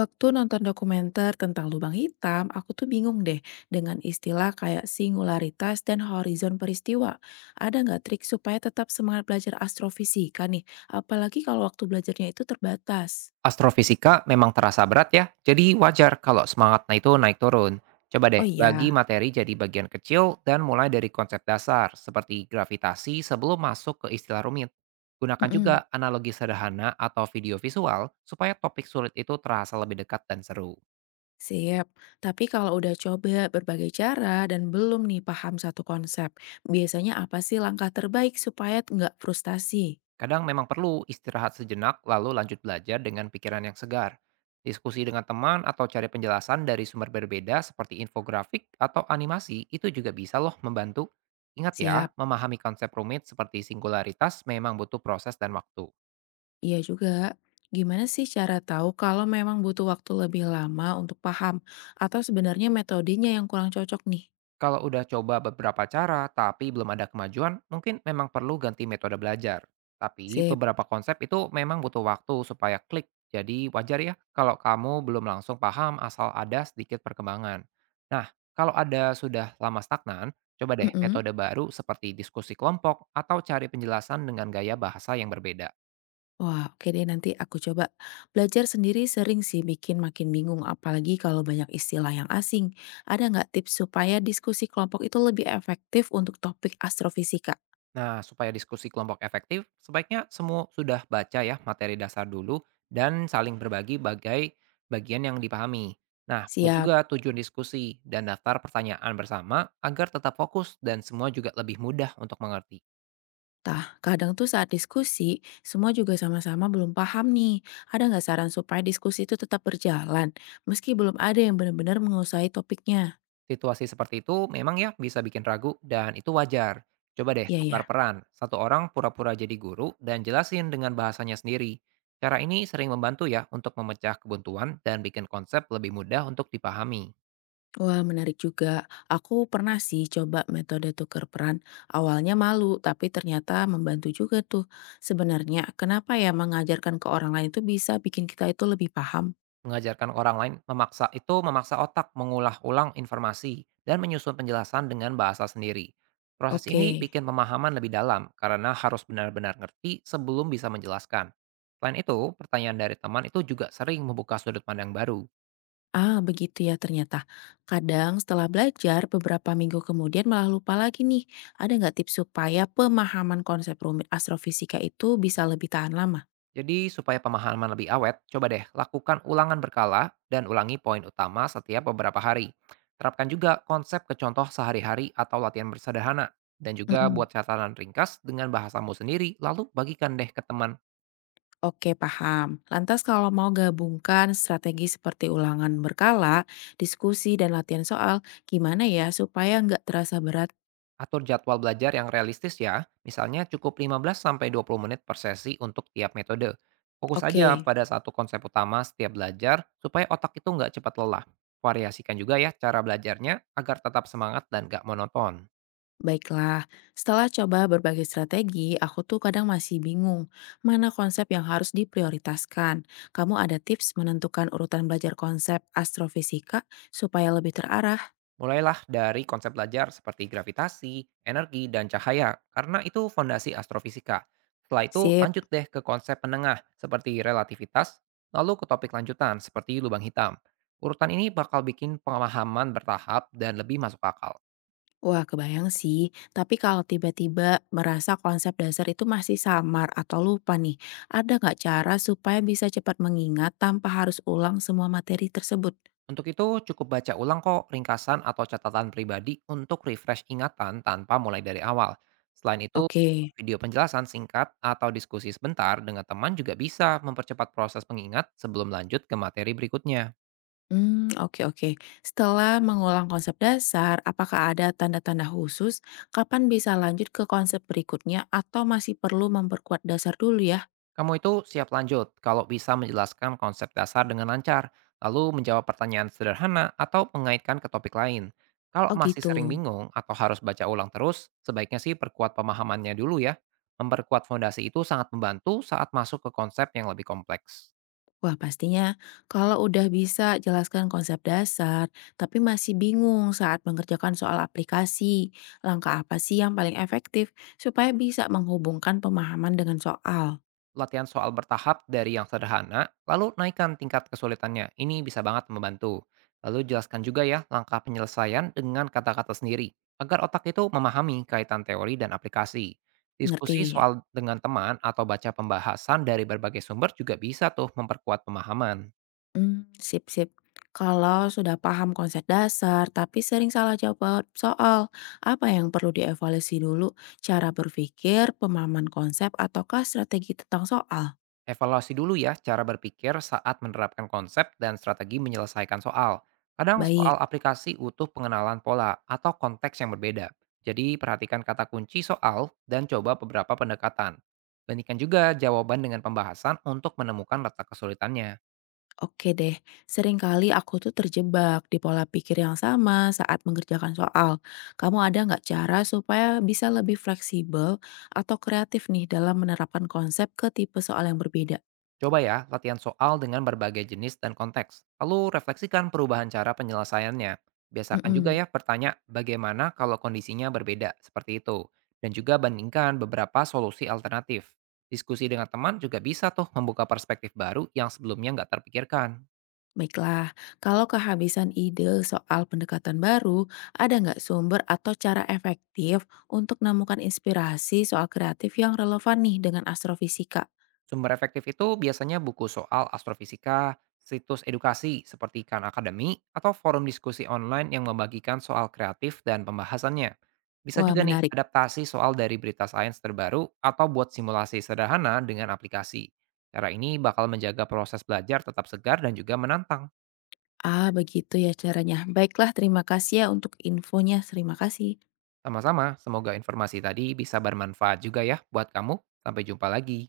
Waktu nonton dokumenter tentang lubang hitam, aku tuh bingung deh dengan istilah kayak singularitas dan horizon peristiwa. Ada nggak trik supaya tetap semangat belajar astrofisika nih? Apalagi kalau waktu belajarnya itu terbatas. Astrofisika memang terasa berat ya, jadi wajar kalau semangatnya itu naik turun. Coba deh, Oh bagi iya. materi jadi bagian kecil dan mulai dari konsep dasar seperti gravitasi sebelum masuk ke istilah rumit. Gunakan juga mm analogi sederhana atau video visual supaya topik sulit itu terasa lebih dekat dan seru. Siap. Tapi kalau udah coba berbagai cara dan belum nih paham satu konsep, biasanya apa sih langkah terbaik supaya nggak frustasi? Kadang memang perlu istirahat sejenak lalu lanjut belajar dengan pikiran yang segar. Diskusi dengan teman atau cari penjelasan dari sumber berbeda seperti infografik atau animasi itu juga bisa loh membantu. Ingat ya, Siap. memahami konsep rumit seperti singularitas memang butuh proses dan waktu. Iya juga. Gimana sih cara tahu kalau memang butuh waktu lebih lama untuk paham atau sebenarnya metodenya yang kurang cocok nih? Kalau udah coba beberapa cara tapi belum ada kemajuan, mungkin memang perlu ganti metode belajar. Tapi Sip. beberapa konsep itu memang butuh waktu supaya klik. Jadi wajar ya kalau kamu belum langsung paham asal ada sedikit perkembangan. Nah, kalau ada sudah lama stagnan, coba deh Mm-mm. metode baru seperti diskusi kelompok atau cari penjelasan dengan gaya bahasa yang berbeda. Wah, oke deh nanti aku coba. Belajar sendiri sering sih bikin makin bingung apalagi kalau banyak istilah yang asing. Ada nggak tips supaya diskusi kelompok itu lebih efektif untuk topik astrofisika? Nah, supaya diskusi kelompok efektif, sebaiknya semua sudah baca ya materi dasar dulu dan saling berbagi bagian yang dipahami. Nah, buat Siap. juga tujuan diskusi dan daftar pertanyaan bersama agar tetap fokus dan semua juga lebih mudah untuk mengerti. Tah, kadang tuh saat diskusi, semua juga sama-sama belum paham nih. Ada nggak saran supaya diskusi itu tetap berjalan, meski belum ada yang benar-benar menguasai topiknya? Situasi seperti itu memang ya bisa bikin ragu dan itu wajar. Coba deh Iya tukar ya. peran, satu orang pura-pura jadi guru dan jelasin dengan bahasanya sendiri. Cara ini sering membantu ya untuk memecah kebuntuan dan bikin konsep lebih mudah untuk dipahami. Wah, menarik juga. Aku pernah sih coba metode tukar peran. Awalnya malu, tapi ternyata membantu juga tuh. Sebenarnya, kenapa ya mengajarkan ke orang lain itu bisa bikin kita itu lebih paham? Mengajarkan orang lain memaksa otak mengulah ulang informasi dan menyusun penjelasan dengan bahasa sendiri. Proses ini Oke. bikin pemahaman lebih dalam karena harus benar-benar ngerti sebelum bisa menjelaskan. Selain itu, pertanyaan dari teman itu juga sering membuka sudut pandang baru. Ah, begitu ya ternyata. Kadang setelah belajar, beberapa minggu kemudian malah lupa lagi nih. Ada nggak tips supaya pemahaman konsep rumit astrofisika itu bisa lebih tahan lama? Jadi supaya pemahaman lebih awet, coba deh lakukan ulangan berkala dan ulangi poin utama setiap beberapa hari. Terapkan juga konsep ke contoh sehari-hari atau latihan bersederhana. Dan juga buat Mm-mm. catatan ringkas dengan bahasamu sendiri, lalu bagikan deh ke teman. Oke, paham. Lantas kalau mau gabungkan strategi seperti ulangan berkala, diskusi, dan latihan soal, gimana ya supaya nggak terasa berat? Atur jadwal belajar yang realistis ya, misalnya cukup 15-20 menit per sesi untuk tiap metode. Fokus aja Oke. pada satu konsep utama setiap belajar, supaya otak itu nggak cepat lelah. Variasikan juga ya cara belajarnya agar tetap semangat dan nggak monoton. Baiklah, setelah coba berbagai strategi, aku tuh kadang masih bingung mana konsep yang harus diprioritaskan. Kamu ada tips menentukan urutan belajar konsep astrofisika supaya lebih terarah? Mulailah dari konsep belajar seperti gravitasi, energi, dan cahaya, karena itu fondasi astrofisika. Setelah itu, Sip. lanjut deh ke konsep penengah seperti relativitas, lalu ke topik lanjutan seperti lubang hitam. Urutan ini bakal bikin pemahaman bertahap dan lebih masuk akal. Wah, kebayang sih. Tapi kalau tiba-tiba merasa konsep dasar itu masih samar atau lupa nih, ada nggak cara supaya bisa cepat mengingat tanpa harus ulang semua materi tersebut? Untuk itu, cukup baca ulang kok ringkasan atau catatan pribadi untuk refresh ingatan tanpa mulai dari awal. Selain itu, Oke. video penjelasan singkat atau diskusi sebentar dengan teman juga bisa mempercepat proses pengingat sebelum lanjut ke materi berikutnya. Hmm, oke oke. Setelah mengulang konsep dasar, apakah ada tanda-tanda khusus kapan bisa lanjut ke konsep berikutnya atau masih perlu memperkuat dasar dulu ya? Kamu itu siap lanjut kalau bisa menjelaskan konsep dasar dengan lancar, lalu menjawab pertanyaan sederhana atau mengaitkan ke topik lain. Kalau Oh masih sering gitu. bingung atau harus baca ulang terus, sebaiknya sih perkuat pemahamannya dulu ya. Memperkuat fondasi itu sangat membantu saat masuk ke konsep yang lebih kompleks. Wah, pastinya kalau udah bisa jelaskan konsep dasar, tapi masih bingung saat mengerjakan soal aplikasi, langkah apa sih yang paling efektif supaya bisa menghubungkan pemahaman dengan soal? Latihan soal bertahap dari yang sederhana, lalu naikkan tingkat kesulitannya. Ini bisa banget membantu. Lalu jelaskan juga ya langkah penyelesaian dengan kata-kata sendiri, agar otak itu memahami kaitan teori dan aplikasi. Diskusi Ngerti? soal dengan teman atau baca pembahasan dari berbagai sumber juga bisa tuh memperkuat pemahaman. Mmm, sip sip. Kalau sudah paham konsep dasar tapi sering salah jawab soal, apa yang perlu dievaluasi dulu? Cara berpikir, pemahaman konsep, ataukah strategi tentang soal? Evaluasi dulu ya cara berpikir saat menerapkan konsep dan strategi menyelesaikan soal. Kadang Baik, soal aplikasi utuh pengenalan pola atau konteks yang berbeda. Jadi perhatikan kata kunci soal dan coba beberapa pendekatan. Bandingkan juga jawaban dengan pembahasan untuk menemukan letak kesulitannya. oke deh. Seringkali aku tuh terjebak di pola pikir yang sama saat mengerjakan soal. Kamu ada nggak cara supaya bisa lebih fleksibel atau kreatif nih dalam menerapkan konsep ke tipe soal yang berbeda? Coba ya, latihan soal dengan berbagai jenis dan konteks. Lalu refleksikan perubahan cara penyelesaiannya. Biasakan juga Mhm. ya bertanya bagaimana kalau kondisinya berbeda seperti itu. Dan juga bandingkan beberapa solusi alternatif. Diskusi dengan teman juga bisa tuh membuka perspektif baru yang sebelumnya nggak terpikirkan. Baiklah, kalau kehabisan ide soal pendekatan baru, ada nggak sumber atau cara efektif untuk menemukan inspirasi soal kreatif yang relevan nih dengan astrofisika? Sumber efektif itu biasanya buku soal astrofisika, situs edukasi seperti Khan Academy, atau forum diskusi online yang membagikan soal kreatif dan pembahasannya. Bisa Wah, juga nih menarik. adaptasi soal dari berita sains terbaru atau buat simulasi sederhana dengan aplikasi. Cara ini bakal menjaga proses belajar tetap segar dan juga menantang. Ah, begitu ya caranya. Baiklah, terima kasih ya untuk infonya. Terima kasih. Sama-sama, semoga informasi tadi bisa bermanfaat juga ya buat kamu. Sampai jumpa lagi.